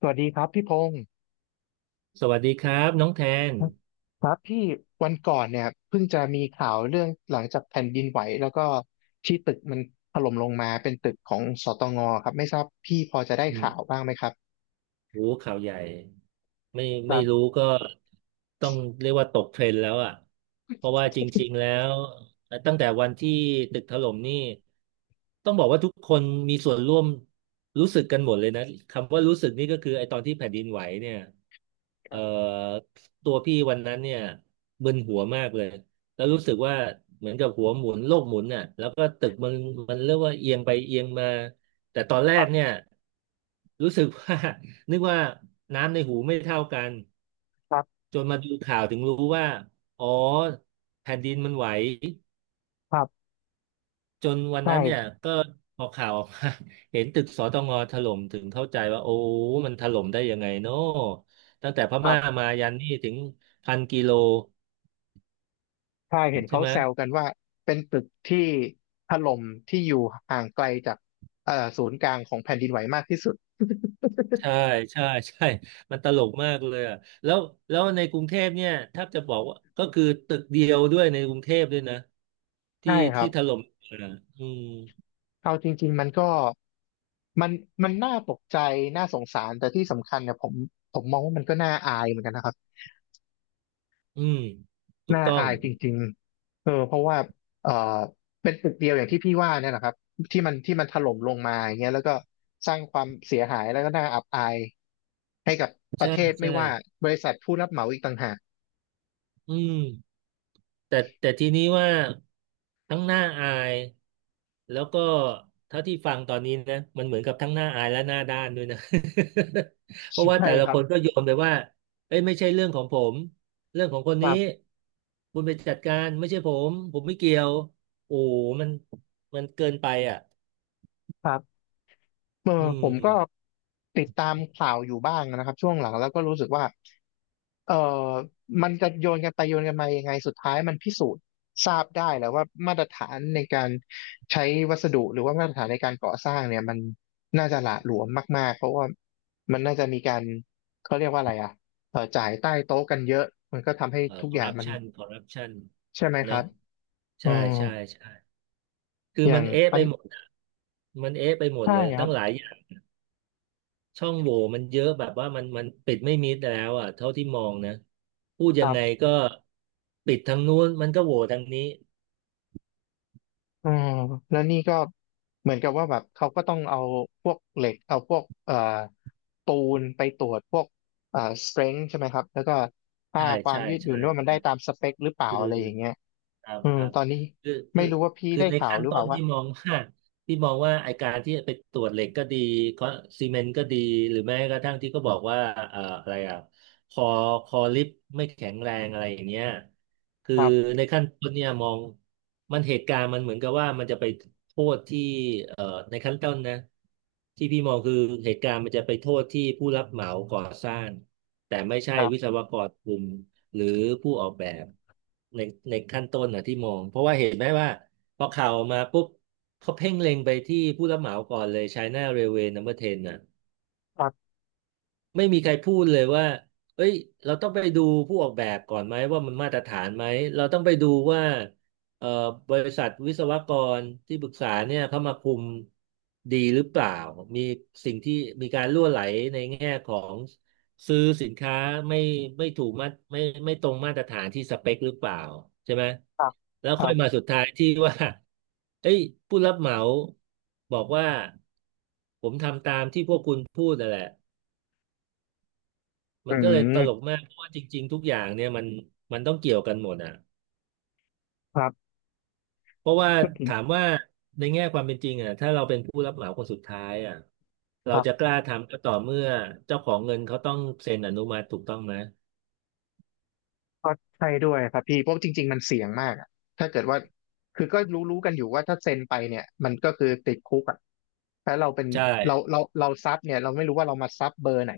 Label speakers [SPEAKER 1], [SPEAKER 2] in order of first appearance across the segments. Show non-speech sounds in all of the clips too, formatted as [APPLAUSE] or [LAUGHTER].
[SPEAKER 1] สวัสดีครับพี่พงศ์
[SPEAKER 2] สวัสดีครับน้องแทน
[SPEAKER 1] ครับพี่วันก่อนเนี่ยเพิ่งจะมีข่าวเรื่องหลังจากแผ่นดินไหวแล้วก็ที่ตึกมันถล่มลงมาเป็นตึกของสตงครับไม่ทราบพี่พอจะได้
[SPEAKER 2] อืม
[SPEAKER 1] ข่าวบ้างไหมครับ
[SPEAKER 2] โอ้โหข่าวใหญ่ ไม่
[SPEAKER 1] ค
[SPEAKER 2] ไม่
[SPEAKER 1] รั
[SPEAKER 2] รู้
[SPEAKER 1] บ
[SPEAKER 2] ก็ต้องเรียกว่าตกเทรนด์แล้วอ่ะเพราะว่าจริงๆแล้ว่ตั้งแต่วันที่ตึกถล่มนี่ต้องบอกว่าทุกคนมีส่วนร่วมรู้สึกกันหมดเลยนะคำว่ารู้สึกนี่ก็คือไอ้ตอนที่แผ่นดินไหวเนี่ย
[SPEAKER 1] ค
[SPEAKER 2] เอ่อ
[SPEAKER 1] รับ
[SPEAKER 2] ตัวพี่วันนั้นเนี่ยมึนหัวมากเลยแล้วรู้สึกว่าเหมือนกับหัวหมุนโลกหมุนน่ะแล้วก็ตึกมันเรียกว่าเอียงไปเอียงมาแต่ตอนแร
[SPEAKER 1] ครั
[SPEAKER 2] กเนี่ย
[SPEAKER 1] บ
[SPEAKER 2] รู้สึกว่า นึกว่าน้ำในหูไม่เท่ากันจนมาดูข่าวถึงรู้ว่าอ๋อแผ่นดินมันไหว
[SPEAKER 1] ครับ
[SPEAKER 2] จนวันนั้นเนี่ย
[SPEAKER 1] ใช่
[SPEAKER 2] ก็พอข่าวออกมา [LAUGHS] เห็นตึกสตงถล่มถึงเข้าใจว่าโอ้มันถล่มได้ยังไงเนาะตั้งแต่พ
[SPEAKER 1] ครั
[SPEAKER 2] ม่า
[SPEAKER 1] บ
[SPEAKER 2] มายันนี่ถึงพันกิโล
[SPEAKER 1] ใช่เห็น
[SPEAKER 2] ใช่
[SPEAKER 1] เขา
[SPEAKER 2] ไหม
[SPEAKER 1] แซวกันว่าเป็นตึกที่ถล่มที่อยู่ห่างไกลจากศูนย์กลางของแผ่นดินไหวมากที่สุด
[SPEAKER 2] ใช่ใช่ใช่มันตลกมากเลยอะแล้วแล้วในกรุงเทพเนี่ยถ้าจะบอกว่าก็คือตึกเดียวด้วยในกรุงเทพด้วยนะที่
[SPEAKER 1] ใช่ครั
[SPEAKER 2] ที่
[SPEAKER 1] บ
[SPEAKER 2] ถล่มอะอืม
[SPEAKER 1] เอาจริงๆมันก็มันมันน่าตกใจน่าสงสารแต่ที่สำคัญเนี่ยผมมองว่ามันก็น่าอายเหมือนกันนะครับ
[SPEAKER 2] อืมถูก
[SPEAKER 1] น่า
[SPEAKER 2] ต้อง
[SPEAKER 1] อายจริงๆเออเพราะว่าเออเป็นตึกเดียวอย่างที่พี่ว่าเนี่ยนะครับที่มันถล่มลงมาอย่างเงี้ยแล้วก็สร้างความเสียหายแล้วก็น่าอับอายให้กับประ
[SPEAKER 2] ใช่
[SPEAKER 1] เทศไม่
[SPEAKER 2] ใช่
[SPEAKER 1] ว่าบริษัทผู้รับเหมาอีกต่างหาก
[SPEAKER 2] อืมแต่ทีนี้ว่าทั้งหน้าอายแล้วก็เท่าที่ฟังตอนนี้นะมันเหมือนกับทั้งหน้าอายและหน้าด้านด้วยนะ [LAUGHS] เพราะว่า
[SPEAKER 1] ใช่
[SPEAKER 2] แต่ละ
[SPEAKER 1] ครั
[SPEAKER 2] ค
[SPEAKER 1] บ
[SPEAKER 2] นก็โยนไปว่าเอ้ยไม่ใช่เรื่องของผมเรื่องของคน
[SPEAKER 1] ค
[SPEAKER 2] นี้
[SPEAKER 1] รับ
[SPEAKER 2] คุณไปจัดการไม่ใช่ผมผมไม่เกี่ยวโอ้โหมันมันเกินไปอ่ะ
[SPEAKER 1] ครับเออ
[SPEAKER 2] อื
[SPEAKER 1] ผมก็
[SPEAKER 2] ม
[SPEAKER 1] ติดตามข่าวอยู่บ้างนะครับช่วงหลังแล้วก็รู้สึกว่า เอ่อมันจะโยนกันไปโยนกันมายังไงสุดท้ายมันพิสูจน์ทราบได้แล้วว่ามาตรฐานในการใช้วัสดุหรือว่ามาตรฐานในการก่อสร้างเนี่ยมันน่าจะหละหลวมมากๆเพราะว่ามันน่าจะมีการเขาเรียกว่าอะไรอ่ะจ่ายใต้โต๊ะกันเยอะมันก็ทำให้ทุก
[SPEAKER 2] ค
[SPEAKER 1] อ
[SPEAKER 2] อร์
[SPEAKER 1] ย่าง
[SPEAKER 2] รัป
[SPEAKER 1] มัน
[SPEAKER 2] ชันคอร์รัปชัน
[SPEAKER 1] ใช่ไหมค
[SPEAKER 2] เน
[SPEAKER 1] รั
[SPEAKER 2] อะ
[SPEAKER 1] บอื
[SPEAKER 2] ใช่
[SPEAKER 1] ม
[SPEAKER 2] ใช่ใช่ คือ
[SPEAKER 1] อย่า
[SPEAKER 2] มั
[SPEAKER 1] ง
[SPEAKER 2] นเอ๊ะ
[SPEAKER 1] ปั
[SPEAKER 2] ไป
[SPEAKER 1] ญ
[SPEAKER 2] หมดอะมันเอ๊ะไปหมด
[SPEAKER 1] ใช่
[SPEAKER 2] เลย
[SPEAKER 1] คร
[SPEAKER 2] ตั้งหลายอย่างช่องโหว่มันเยอะแบบว่ามันปิดไม่มิดแล้วอ่ะเท่าที่มองนะพูดยัง
[SPEAKER 1] ับ
[SPEAKER 2] ไงก็ปิดทางนู้นมันก็โหว่ทางนี้
[SPEAKER 1] อ่าแล้วนี่ก็เหมือนกับว่าแบบเขาก็ต้องเอาพวกเหล็กเอาพวกปูนไปตรวจพวกเอ่อ strength ใช่ไหมครับแล้วก็ค่า
[SPEAKER 2] ใช่
[SPEAKER 1] ความ
[SPEAKER 2] ใช่
[SPEAKER 1] ยืดหยุ่
[SPEAKER 2] ใช่
[SPEAKER 1] นว่ามัน
[SPEAKER 2] ใช่
[SPEAKER 1] ได้ตามสเปคหรือเปล่า
[SPEAKER 2] คือ
[SPEAKER 1] อะไรอย่างเงี้ย
[SPEAKER 2] ครับ
[SPEAKER 1] อื
[SPEAKER 2] ค
[SPEAKER 1] ม
[SPEAKER 2] รับ
[SPEAKER 1] ตอนนี้
[SPEAKER 2] คือคื
[SPEAKER 1] ไม่
[SPEAKER 2] อ
[SPEAKER 1] รู้ว่าพี่
[SPEAKER 2] คือ
[SPEAKER 1] ได้
[SPEAKER 2] ใน
[SPEAKER 1] ข่าว
[SPEAKER 2] ขั้น
[SPEAKER 1] หรือเป
[SPEAKER 2] ต้
[SPEAKER 1] ล่า
[SPEAKER 2] น
[SPEAKER 1] ว่า
[SPEAKER 2] ที่มอง [LAUGHS] ว่าที่มองว่าไอการที่ไปตรวจเหล็กก็ดีคอซีเมนต์ก็ดีหรือแม้กระทั่งที่ก็บอกว่าอะไรอ่ะคอคอลิฟต์ไม่แข็งแรงอะไรอย่างเงี้ยคื
[SPEAKER 1] ค
[SPEAKER 2] อ
[SPEAKER 1] รับ
[SPEAKER 2] ในขั้นต้นเนี่ยมองมันเหตุการณ์มันเหมือนกับว่ามันจะไปโทษที่เอ่อในขั้นต้นนะที่พี่มองคือเหตุการณ์มันจะไปโทษที่ผู้รับเหมาก่อสร้างแต่ไม่ใช่
[SPEAKER 1] ครั
[SPEAKER 2] วิศ
[SPEAKER 1] บ
[SPEAKER 2] วกรกลุ่ม หรือผู้ออกแบบในขั้นต้นนะที่มองเพราะว่าเห็นไหมว่าพอข่าวออกมาปุ๊บเขาเพ่งเล็งไปที่ผู้รับเหมาก่อนเลย China Railway Number 10น่ะ
[SPEAKER 1] ครับ
[SPEAKER 2] ไม่มีใครพูดเลยว่าเอ้ยเราต้องไปดูผู้ออกแบบก่อนไหมว่ามันมาตรฐานไหมเราต้องไปดูว่าเอ่อบริษัทวิศวกรที่ปรึกษาเนี่ยเขามาคุมดีหรือเปล่ามีสิ่งที่มีการรั่วไหลในแง่ของซื้อสินค้าไม่ไม่ถูกมาตรไม่ตรงมาตรฐานที่สเปคหรือเปล่าใช่ไหม
[SPEAKER 1] ครับ
[SPEAKER 2] แล้ว
[SPEAKER 1] ค
[SPEAKER 2] ค่
[SPEAKER 1] รั
[SPEAKER 2] อยมา
[SPEAKER 1] บ
[SPEAKER 2] สุดท้ายที่ว่า [LAUGHS] เอ้ยผู้รับเหมาบอกว่าผมทำตามที่พวกคุณพูดนั่นแหละ มั
[SPEAKER 1] อื
[SPEAKER 2] นก็เลยตลก
[SPEAKER 1] ม
[SPEAKER 2] มากเพราะว่าจริงๆทุกอย่างเนี่ยมันต้องเกี่ยวกันหมดอ่ะ
[SPEAKER 1] ค
[SPEAKER 2] เพราะว่าถามว่าในแง่ความเป็นจริงอ่ะถ้าเราเป็นผู้รับเหมาคนสุดท้ายอ่ะเรา
[SPEAKER 1] รับ
[SPEAKER 2] จะกล้าทำก็ต่อเมื่อเจ้าของเงินเขาต้องเซ็นอนุมัติถูกต้องไหม
[SPEAKER 1] ก็ใช่ด้วยครับพี่เพราะจริงๆมันเสี่ยงมากอะถ้าเกิดว่าคือก็รู้กันอยู่ว่าถ้าเซ็นไปเนี่ยมันก็คือติดคุกอ่ะถ้าเราเป็น
[SPEAKER 2] ใช่
[SPEAKER 1] เราซับเนี่ยเราไม่รู้ว่าเรามาซับเบอร์ไหน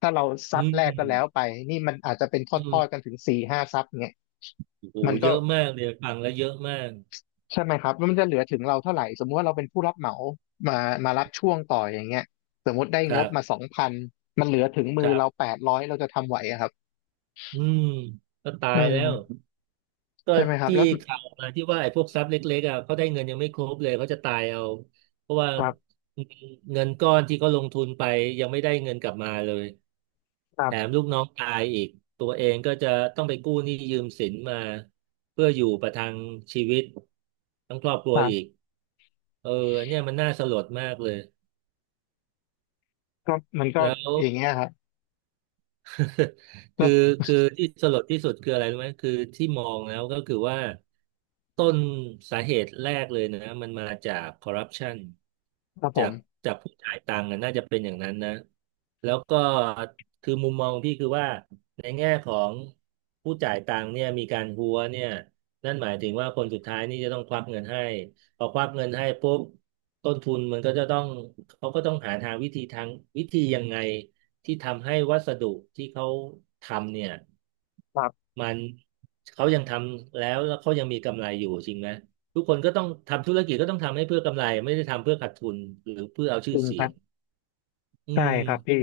[SPEAKER 1] ถ้าเรา
[SPEAKER 2] อื
[SPEAKER 1] ซับ
[SPEAKER 2] ม
[SPEAKER 1] แรกก็แล้วไปนี่มันอาจจะเป็น
[SPEAKER 2] อื
[SPEAKER 1] ทอดๆกัน
[SPEAKER 2] ม
[SPEAKER 1] ถึงสี่ห้าซับเนี่ย
[SPEAKER 2] โอ้โห
[SPEAKER 1] มัน
[SPEAKER 2] เย
[SPEAKER 1] ก็
[SPEAKER 2] อะมากเลยฟังแล้วเยอะมาก
[SPEAKER 1] ใช่ไหมครับแล้วมันจะเหลือถึงเราเท่าไหร่สมมุติว่าเราเป็นผู้รับเหมามามารับช่วงต่ออย่างเงี้ยสมมติได้
[SPEAKER 2] ค
[SPEAKER 1] ง
[SPEAKER 2] รั
[SPEAKER 1] บมา
[SPEAKER 2] บ
[SPEAKER 1] สองพันมันเหลือถึงมื
[SPEAKER 2] ค
[SPEAKER 1] อ
[SPEAKER 2] รั
[SPEAKER 1] เรา
[SPEAKER 2] บ
[SPEAKER 1] แปดร้อยเราจะทำไหวอะครับ
[SPEAKER 2] อืมก็ตา
[SPEAKER 1] อื
[SPEAKER 2] ยแล้ว
[SPEAKER 1] ม
[SPEAKER 2] ก็
[SPEAKER 1] ใช่ไหมครับ
[SPEAKER 2] ที่
[SPEAKER 1] แล้วสุด
[SPEAKER 2] ข่าวมาที่ว่าไอ้พวกทรัพย์เล็กๆอ่ะเขาได้เงินยังไม่ครบเลยเขาจะตายเอาเพราะว่า
[SPEAKER 1] ครับ
[SPEAKER 2] เงินก้อนที่เขาลงทุนไปยังไม่ได้เงินกลับมาเลย
[SPEAKER 1] ครั
[SPEAKER 2] แถม
[SPEAKER 1] บ
[SPEAKER 2] ลูกน้องตายอีกตัวเองก็จะต้องไปกู้หนี้ยืมสินมาเพื่ออยู่ประทังชีวิตทั้งครอบครัวอีกเออเนี่ยมันน่าสลดมากเลย
[SPEAKER 1] ก็มันก็
[SPEAKER 2] แล้ว
[SPEAKER 1] อย่างเงี้ยครับ
[SPEAKER 2] [LAUGHS]
[SPEAKER 1] แล้
[SPEAKER 2] คือ
[SPEAKER 1] ว
[SPEAKER 2] คือที่สลดที่สุดคืออะไรรู้ไหมคือที่มองแล้วก็คือว่าต้นสาเหตุแรกเลยนะมันมาจากคอร์รัปชัน
[SPEAKER 1] ครับผ
[SPEAKER 2] จา
[SPEAKER 1] ม
[SPEAKER 2] กจากผู้จ่ายตังค์นะน่าจะเป็นอย่างนั้นนะแล้วก็คือมุมมองพี่คือว่าในแง่ของผู้จ่ายตังค์เนี่ยมีการหัวเนี่ยนั่นหมายถึงว่าคนสุดท้ายนี่จะต้องควักเงินให้พอควักเงินให้ปุ๊บต้นทุนมันก็จะต้องเขาก็ต้องหาทางวิธียังไง ที่ทำให้วัสดุที่เขาทำเนี่ย
[SPEAKER 1] ครับ
[SPEAKER 2] มันเขายังทำแล้วแล้วเขายังมีกำไรอยู่จริงไหมทุกคนก็ต้องทำธุรกิจก็ต้องทำให้เพื่อกำไรไม่ได้ทำเพื่อขาดทุนหรือเพื่อเอา
[SPEAKER 1] จ
[SPEAKER 2] ชื่อ
[SPEAKER 1] ริง
[SPEAKER 2] เสี
[SPEAKER 1] ค
[SPEAKER 2] ย
[SPEAKER 1] รั
[SPEAKER 2] ง
[SPEAKER 1] บ
[SPEAKER 2] อื
[SPEAKER 1] ใช่ครับพี่
[SPEAKER 2] ม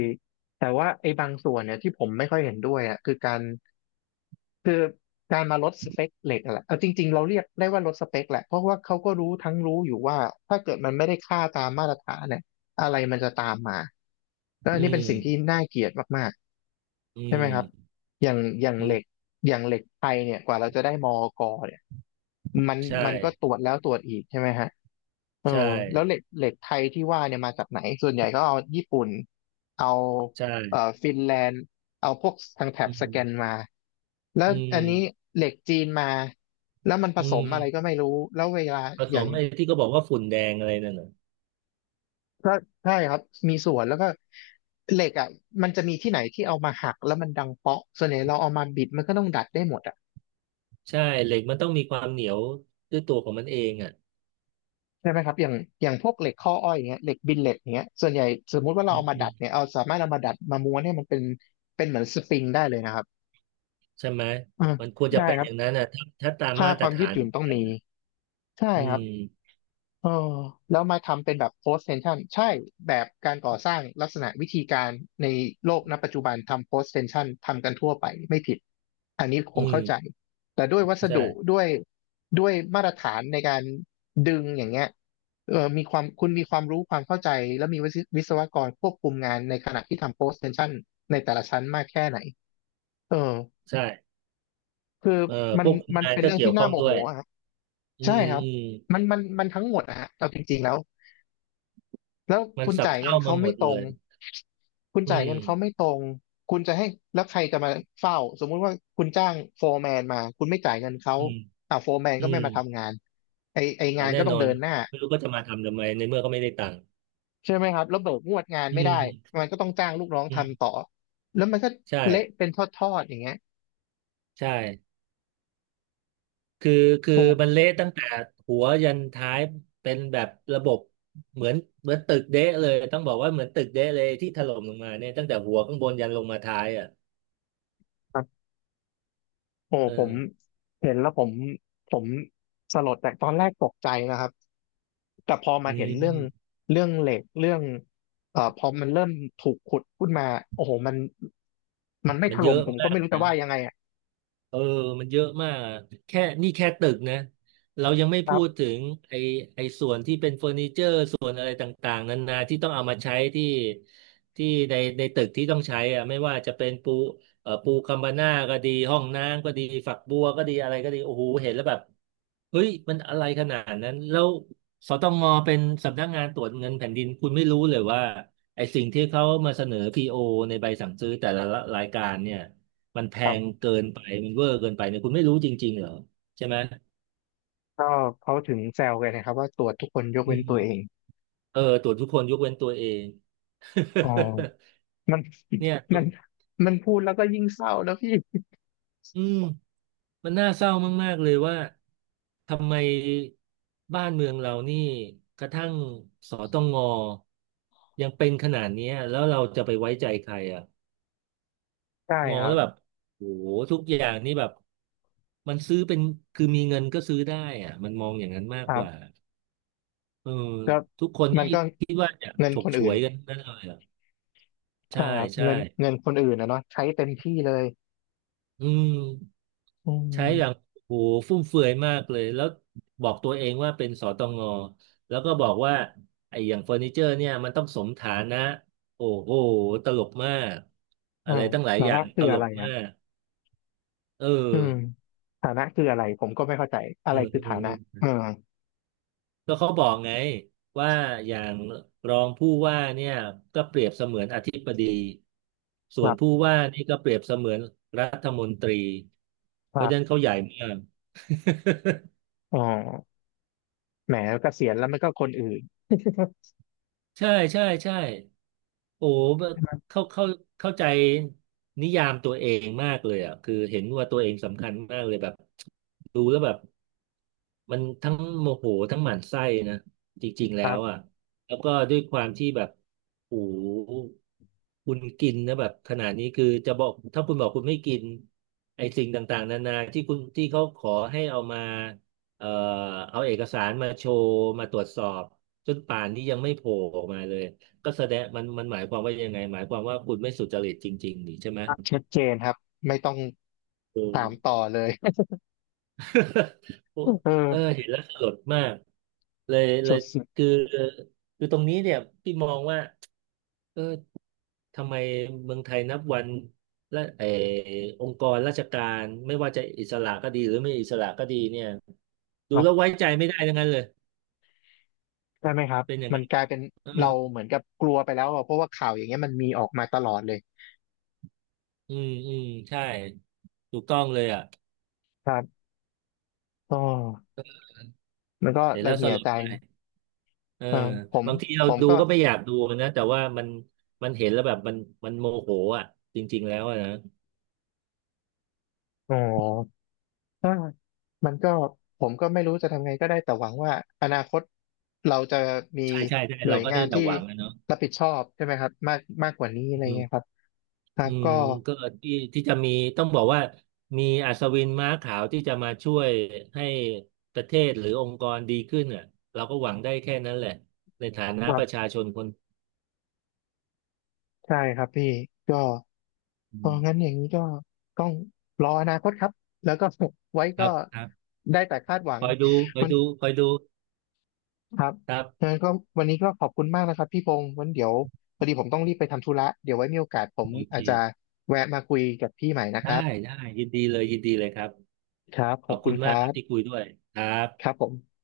[SPEAKER 1] แต่ว่าไอ้บางส่วนเนี่ยที่ผมไม่ค่อยเห็นด้วยอ่ะคือการคือการมาลดสเปคเหล็กอะแหละเอาจริงๆเราเรียกได้ว่าลดสเปคแหละเพราะว่าเขาก็รู้ทั้งรู้อยู่ว่าถ้าเกิดมันไม่ได้ค่าตามมาตรฐานเนี่ยอะไรมันจะตามมาก็อั
[SPEAKER 2] อื
[SPEAKER 1] นนี้
[SPEAKER 2] ม
[SPEAKER 1] เป็นสิ่งที่น่าเกลียดมาก
[SPEAKER 2] อื
[SPEAKER 1] ๆใช่ไหมครับ
[SPEAKER 2] ม
[SPEAKER 1] อย่าง
[SPEAKER 2] อื
[SPEAKER 1] เหล็ก
[SPEAKER 2] ม
[SPEAKER 1] อย่างเหล็กไทยเนี่ยกว่าเราจะได้มอกเนี่ยมัน
[SPEAKER 2] ใช่
[SPEAKER 1] มันก็ตรวจแล้วตรวจอีกใช่ไหมฮะ เออ
[SPEAKER 2] ใช่
[SPEAKER 1] แล้วเหล็กไทยที่ว่าเนี่ยมาจากไหนส่วนใหญ่ก็เอาญี่ปุ่นเอา
[SPEAKER 2] ใช่
[SPEAKER 1] ฟินแลนด์เอาพวกทางแถบ
[SPEAKER 2] อื
[SPEAKER 1] สแกน
[SPEAKER 2] ม
[SPEAKER 1] มาแล้ว
[SPEAKER 2] อื
[SPEAKER 1] อันนี้
[SPEAKER 2] ม
[SPEAKER 1] เหล็กจีนมาแล้วมันผ
[SPEAKER 2] อื
[SPEAKER 1] สมอะไร
[SPEAKER 2] ม
[SPEAKER 1] ก็ไม่รู้แล้วเวลา
[SPEAKER 2] ผ
[SPEAKER 1] อ
[SPEAKER 2] ส
[SPEAKER 1] ย่า
[SPEAKER 2] ม
[SPEAKER 1] ง
[SPEAKER 2] ไอ้ที่ก็บอกว่าฝุ่นแดงอะไรนั่นน่ะ
[SPEAKER 1] ก็ใช่ครับมีส่วนแล้วก็เหล็กอ่ะมันจะมีที่ไหนที่เอามาหักแล้วมันดังเปาะส่วนใหญ่เราเอามาบิดมันก็ต้องดัดได้หมดอ่ะ
[SPEAKER 2] ใช่เหล็กมันต้องมีความเหนียวด้วยตัวของมันเองอ่ะ
[SPEAKER 1] ใช่ไหมครับอย่างพวกเหล็กข้ออ้อยอย่างเงี้ยเหล็กบิลเลตอย่างเงี้ยส่วนใหญ่สมมุติว่าเรา
[SPEAKER 2] อื
[SPEAKER 1] เอามาดัดเนี่
[SPEAKER 2] ม
[SPEAKER 1] ยเอาสามารถเอามาดัดมาม้วนให้มันเป็นเหมือนสปริงได้เลยนะครับ
[SPEAKER 2] ใช่ไหม
[SPEAKER 1] อืม
[SPEAKER 2] มันควรจะ
[SPEAKER 1] ใช่
[SPEAKER 2] เป็น
[SPEAKER 1] ครั
[SPEAKER 2] อ
[SPEAKER 1] บ
[SPEAKER 2] ย่างนั้นนะถ้าถ้าตาม
[SPEAKER 1] ค่า
[SPEAKER 2] มาต
[SPEAKER 1] ค
[SPEAKER 2] ร
[SPEAKER 1] วามยื
[SPEAKER 2] ฐา
[SPEAKER 1] ดห
[SPEAKER 2] น
[SPEAKER 1] ยุ่นต้อง
[SPEAKER 2] น่ะ
[SPEAKER 1] มีใช่
[SPEAKER 2] อื
[SPEAKER 1] ครับ
[SPEAKER 2] ม
[SPEAKER 1] เออแล้วมาทำเป็นแบบ post tension ใช่แบบการก่อสร้างลักษณะวิธีการในโลกณปัจจุบันทำ post tension ทำกันทั่วไปไม่ผิดอันนี้ผ
[SPEAKER 2] อื
[SPEAKER 1] มเข้าใจ
[SPEAKER 2] ม
[SPEAKER 1] แต่ด้วยวัส
[SPEAKER 2] ใช่
[SPEAKER 1] ดุด้วยมาตรฐานในการดึงอย่างเงี้ยเออมีความคุณมีความรู้ความเข้าใจแล้วมีวิศวกรควบคุมงานในขณะที่ทำ post tension ในแต่ละชั้นมากแค่ไหนเออ
[SPEAKER 2] ใช่
[SPEAKER 1] คือมั
[SPEAKER 2] ค
[SPEAKER 1] น
[SPEAKER 2] วบคุม
[SPEAKER 1] มัน
[SPEAKER 2] งาน
[SPEAKER 1] เป็น
[SPEAKER 2] ก็
[SPEAKER 1] เรื่อง
[SPEAKER 2] เกี่ย
[SPEAKER 1] ที่
[SPEAKER 2] วข้
[SPEAKER 1] น่า
[SPEAKER 2] อง
[SPEAKER 1] โม
[SPEAKER 2] ด้
[SPEAKER 1] โห
[SPEAKER 2] วย
[SPEAKER 1] อะฮะ
[SPEAKER 2] อื
[SPEAKER 1] ใช่
[SPEAKER 2] ม
[SPEAKER 1] ครับ
[SPEAKER 2] อืม
[SPEAKER 1] มันทั้งหมดอะฮะเอาจริงๆแล้ว แล้ว
[SPEAKER 2] มันสับเข้ามาหมดเลย
[SPEAKER 1] คุณ
[SPEAKER 2] อื
[SPEAKER 1] จ่ายเงินเขาไม่
[SPEAKER 2] ม
[SPEAKER 1] ตรงคุณจะให้แล้วใครจะมาเฝ้าสมมุติว่าคุณจ้างโฟร์แมนมา คุณไม่จ่ายเงินเขา
[SPEAKER 2] อืม
[SPEAKER 1] โฟร์แมน
[SPEAKER 2] อื
[SPEAKER 1] ก็ไม่
[SPEAKER 2] ม
[SPEAKER 1] มาทำงานไอไองา
[SPEAKER 2] เอา
[SPEAKER 1] น
[SPEAKER 2] แน่
[SPEAKER 1] ก็ต้อ
[SPEAKER 2] น
[SPEAKER 1] ง
[SPEAKER 2] อน
[SPEAKER 1] เดินหน้า
[SPEAKER 2] ไม่รู้ก็จะมาทำทำไมในเมื่อก็ไม่ได้ตังค์
[SPEAKER 1] ใช่ไหมครับแล้วเบิกงวดงาน
[SPEAKER 2] อื
[SPEAKER 1] ไม่ได้
[SPEAKER 2] ม
[SPEAKER 1] มันก็ต้องจ้างลูกน้อง
[SPEAKER 2] อื
[SPEAKER 1] ทำต่
[SPEAKER 2] ม
[SPEAKER 1] อแล้วมันก็เละ
[SPEAKER 2] ใช่
[SPEAKER 1] เป็นทอดๆอย่างเงี้ย
[SPEAKER 2] ใช่คือคือ
[SPEAKER 1] โอ
[SPEAKER 2] มัน
[SPEAKER 1] ้
[SPEAKER 2] เละตั้งแต่หัวยันท้ายเป็นแบบระบบเหมือนเหมือนตึกเดะเลยต้องบอกว่าเหมือนตึกเดะเลยที่ถล่มลงมาเนี่ยตั้งแต่หัวข้างบนยันลงมาท้ายอ่ะ
[SPEAKER 1] ครับโอ้
[SPEAKER 2] เอ
[SPEAKER 1] ผม
[SPEAKER 2] อ
[SPEAKER 1] เห็นแล้วผมผมสลดแต่ตอนแรกตกใจนะครับ แต่พอมา
[SPEAKER 2] อื
[SPEAKER 1] เห็นเรื่อง
[SPEAKER 2] ม
[SPEAKER 1] เรื่องเหล็กเรื่องพอมันเริ่มถูกขุดขึ้นมาโอ้โหมันไม่
[SPEAKER 2] มั
[SPEAKER 1] ถ
[SPEAKER 2] นเย
[SPEAKER 1] ล่ม
[SPEAKER 2] อะ
[SPEAKER 1] ผมก็
[SPEAKER 2] มาก
[SPEAKER 1] ไม่รู้จะ
[SPEAKER 2] นะ
[SPEAKER 1] ว่ายังไงอ่ะ
[SPEAKER 2] เออมันเยอะมากแค่นี่แค่ตึกนะเรายังไม่
[SPEAKER 1] ค
[SPEAKER 2] พู
[SPEAKER 1] รั
[SPEAKER 2] ดถึ
[SPEAKER 1] บ
[SPEAKER 2] งไอไอส่วนที่เป็นเฟอร์นิเจอร์ส่วนอะไรต่างๆนานาที่ต้องเอามาใช้ที่ที่ในในตึกที่ต้องใช้อะไม่ว่าจะเป็นปูปูคัมบาน่าก็ดี ห้องน้ำก็ดี ฝักบัวก็ดี อะไรก็ดี โอ้โห เห็นแล้วแบบเฮ้ยมันอะไรขนาดนั้น แล้วสตงเป็นสำนักงานตรวจเงินแผ่นดิน คุณไม่รู้เลยว่าไอสิ่งที่เขามาเสนอพีโอในใบสั่งซื้อแต่ละรายการเนี่ย มันแพ
[SPEAKER 1] ครั
[SPEAKER 2] ง
[SPEAKER 1] บ
[SPEAKER 2] เกินไปมันเวอร์เกินไปเนี่ยคุณไม่รู้จริงๆเหรอใช่ไหม
[SPEAKER 1] ก็เขาถึงแซวกันนะครับว่าตรวจทุกคนยก
[SPEAKER 2] อื
[SPEAKER 1] เว้นตัวเอง
[SPEAKER 2] มเออตรวจทุกคนยกเว้นตัวเอง
[SPEAKER 1] อ๋อมัน
[SPEAKER 2] [LAUGHS] เนี่ยตั
[SPEAKER 1] มั
[SPEAKER 2] ว
[SPEAKER 1] นมันพูดแล้วก็ยิ่งเศร้านะพี่
[SPEAKER 2] อืมมันน่าเศร้ามากๆเลยว่าทำไมบ้านเมืองเรานี่กระทั่งสตงยังเป็นขนาดเนี้ยแล้วเราจะไปไว้ใจใครอ่ะ
[SPEAKER 1] ใช่
[SPEAKER 2] มอ
[SPEAKER 1] ค
[SPEAKER 2] ง
[SPEAKER 1] รั
[SPEAKER 2] แล้
[SPEAKER 1] บ
[SPEAKER 2] วแบบโอ้โหทุกอย่างนี่แบบมันซื้อเป็นคือมีเงินก็ซื้อได้อ่ะมันมองอย่างนั้นมา
[SPEAKER 1] ค
[SPEAKER 2] ก
[SPEAKER 1] รั
[SPEAKER 2] กว่า
[SPEAKER 1] บ
[SPEAKER 2] เออ
[SPEAKER 1] ก็
[SPEAKER 2] ทุกคน
[SPEAKER 1] มั
[SPEAKER 2] ที่
[SPEAKER 1] นก็
[SPEAKER 2] คิดว่าจะ
[SPEAKER 1] เงิน
[SPEAKER 2] ฉ
[SPEAKER 1] ค
[SPEAKER 2] ก
[SPEAKER 1] น
[SPEAKER 2] ฉ
[SPEAKER 1] อื่
[SPEAKER 2] ว
[SPEAKER 1] น
[SPEAKER 2] ยกันทั้งนั่นเลยอ่ะ
[SPEAKER 1] ค
[SPEAKER 2] ใช่
[SPEAKER 1] รับ
[SPEAKER 2] ใช่
[SPEAKER 1] เงินคนอื่นนะเนาะใช้เต็มที่เลย
[SPEAKER 2] อืม
[SPEAKER 1] อื
[SPEAKER 2] ใช้อย่าง
[SPEAKER 1] ม
[SPEAKER 2] โหฟุ่มเฟือยมากเลยแล้วบอกตัวเองว่าเป็นสตงแล้วก็บอกว่าไอ้อย่างเฟอร์นิเจอร์เนี่ยมันต้องสมฐานะโอ้โหตลกมาก
[SPEAKER 1] เอ
[SPEAKER 2] อะ
[SPEAKER 1] อ
[SPEAKER 2] ไรตั้งหลาย
[SPEAKER 1] แต่
[SPEAKER 2] อย่า
[SPEAKER 1] ว่า
[SPEAKER 2] ง
[SPEAKER 1] คื
[SPEAKER 2] ต
[SPEAKER 1] อ
[SPEAKER 2] ล
[SPEAKER 1] อะไร
[SPEAKER 2] ก
[SPEAKER 1] อ่ะ
[SPEAKER 2] มากเอ
[SPEAKER 1] อืม
[SPEAKER 2] อ
[SPEAKER 1] ฐานะคืออะไรผมก็ไม่เข้าใจอะ
[SPEAKER 2] เอ
[SPEAKER 1] ไร
[SPEAKER 2] อ
[SPEAKER 1] คื
[SPEAKER 2] เอ
[SPEAKER 1] อฐานะ
[SPEAKER 2] อ
[SPEAKER 1] อืม
[SPEAKER 2] ก็เขาบอกไงว่าอย่างรองผู้ว่าเนี่ยก็เปรียบเสมือนอธิบดีส่
[SPEAKER 1] ค
[SPEAKER 2] วน
[SPEAKER 1] รั
[SPEAKER 2] ผู้
[SPEAKER 1] บ
[SPEAKER 2] ว่านี่ก็เปรียบเสมือนรัฐมนตรี
[SPEAKER 1] ค
[SPEAKER 2] เพ
[SPEAKER 1] รั
[SPEAKER 2] ราะฉะนั้น
[SPEAKER 1] บ
[SPEAKER 2] เขาใหญ่มาก [LAUGHS]
[SPEAKER 1] อ๋อแหมเกษียณแล้วมันก็คนอื่น
[SPEAKER 2] ใช่ใช่ใช่โอ้
[SPEAKER 1] [LAUGHS]
[SPEAKER 2] เข้าเข้าเข้าใจนิยามตัวเองมากเลยอ่ะคือเห็นว่าตัวเองสำคัญมากเลยแบบดูแล้วแบบมันทั้งโมโหทั้งหมั่นไส้นะจริงๆ
[SPEAKER 1] ค
[SPEAKER 2] แล้
[SPEAKER 1] รั
[SPEAKER 2] วอ่ะ
[SPEAKER 1] บ
[SPEAKER 2] แล้วก็ด้วยความที่แบบโอ้โห คุณกินนะแบบขนาดนี้คือจะบอกถ้าคุณบอกคุณไม่กินไอ้สิ่งต่างๆนานาที่คุณที่เขาขอให้เอามาเอ่อเอาเอกสารมาโชว์มาตรวจสอบจนป่านนี้ยังไม่โผล่ออกมาเลยก็แสดงมันมันหมายความว่ายังไงหมายความว่าคุณไม่สุจริตจริงๆนี่ใช่ไหม
[SPEAKER 1] ชัดเจนครับไม่ต้อง
[SPEAKER 2] เออ
[SPEAKER 1] ถามต่อเลย
[SPEAKER 2] [LAUGHS] โอ้
[SPEAKER 1] [LAUGHS] เออ
[SPEAKER 2] [LAUGHS] เออเห็นแล้วสลดมากเลยเล
[SPEAKER 1] สุ
[SPEAKER 2] ย
[SPEAKER 1] ดสุด
[SPEAKER 2] คือคือตรงนี้เนี่ยพี่มองว่าเออ ทำไมเมืองไทยนับวันและเออองค์กรราชการไม่ว่าจะอิสระก็ดีหรือไม่อิสระก็ดีเนี่ย
[SPEAKER 1] ค
[SPEAKER 2] ดู
[SPEAKER 1] รั
[SPEAKER 2] แล้ว
[SPEAKER 1] บ
[SPEAKER 2] ไว้ใจไม่ได้ทั้งนั้นเลย
[SPEAKER 1] ใช่ไหมครับ
[SPEAKER 2] เป็นอย่าง
[SPEAKER 1] มัน
[SPEAKER 2] นั้น
[SPEAKER 1] กลายเป็น
[SPEAKER 2] เออ
[SPEAKER 1] เราเหมือนกับกลัวไปแล้วอะเพราะว่าข่าวอย่างเงี้ยมันมีออกมาตลอดเลย
[SPEAKER 2] อืมอืมใช่ถูกต้องเลยอ่ะ
[SPEAKER 1] ครับก็มันก็
[SPEAKER 2] เห็นแล้
[SPEAKER 1] ระ
[SPEAKER 2] วส
[SPEAKER 1] เหี่ย
[SPEAKER 2] ลด
[SPEAKER 1] ใจ
[SPEAKER 2] ใจเออ
[SPEAKER 1] เออผม
[SPEAKER 2] บางทีเราดู
[SPEAKER 1] ก็
[SPEAKER 2] ก็ไม่อยากดูนะแต่ว่ามันมันเห็นแล้วแบบมันมันโมโหอ่ะจริงๆแล้วอะนะ
[SPEAKER 1] อ๋อ ถ้ามันก็ผมก็ไม่รู้จะทำไงก็ได้แต่หวังว่าอนาคตเราจะมี
[SPEAKER 2] ใช่ใช่ใช่
[SPEAKER 1] หน่
[SPEAKER 2] เรา
[SPEAKER 1] วย
[SPEAKER 2] ก็
[SPEAKER 1] งา
[SPEAKER 2] ได้
[SPEAKER 1] น
[SPEAKER 2] แต่
[SPEAKER 1] ที่
[SPEAKER 2] หวังนะเนาะ
[SPEAKER 1] รับผิดชอบใช่ไหมครับมากมากกว่านี้อะไรเงี้ยครับครั
[SPEAKER 2] อื
[SPEAKER 1] บ
[SPEAKER 2] ม
[SPEAKER 1] ก็
[SPEAKER 2] ก็ที่ที่จะมีต้องบอกว่ามีอัศวินม้าขาวที่จะมาช่วยให้ประเทศหรือองค์กรดีขึ้นอ่ะเราก็หวังได้แค่นั้นแหละในฐานะ
[SPEAKER 1] ครั
[SPEAKER 2] ประ
[SPEAKER 1] บ
[SPEAKER 2] ชาชนคน
[SPEAKER 1] ใช่ครับพี่ก็เอ
[SPEAKER 2] อื
[SPEAKER 1] องั้น
[SPEAKER 2] ม
[SPEAKER 1] อย่างนี้ก็ต้องรออนาคตครับแล้วก็ [LAUGHS] ไว้
[SPEAKER 2] ค
[SPEAKER 1] ก็
[SPEAKER 2] รับครับ
[SPEAKER 1] ได้แต่คาดหวั
[SPEAKER 2] ค
[SPEAKER 1] ง
[SPEAKER 2] อยดูคอย
[SPEAKER 1] มัน
[SPEAKER 2] ดูคอยดู
[SPEAKER 1] ครับ
[SPEAKER 2] ครับ
[SPEAKER 1] งั้นก็วันนี้ก็ขอบคุณมากนะครับพี่พงศ์วันเดี๋ยวพอดีผมต้องรีบไปทำธุระเดี๋ยวไว้มีโอกาสผม
[SPEAKER 2] โอเค
[SPEAKER 1] อาจจะแวะมาคุยกับพี่ใหม่นะค
[SPEAKER 2] ได้
[SPEAKER 1] รับ
[SPEAKER 2] ได้ยินดีเลยยินดีเลยครับ
[SPEAKER 1] ครับ ข
[SPEAKER 2] ข
[SPEAKER 1] อ
[SPEAKER 2] อ
[SPEAKER 1] บ
[SPEAKER 2] บ
[SPEAKER 1] คุ
[SPEAKER 2] คุ
[SPEAKER 1] ณ
[SPEAKER 2] ณ
[SPEAKER 1] ค
[SPEAKER 2] มาก
[SPEAKER 1] รั
[SPEAKER 2] ครับที่
[SPEAKER 1] บ
[SPEAKER 2] คุยด้วยครับ
[SPEAKER 1] ครับผม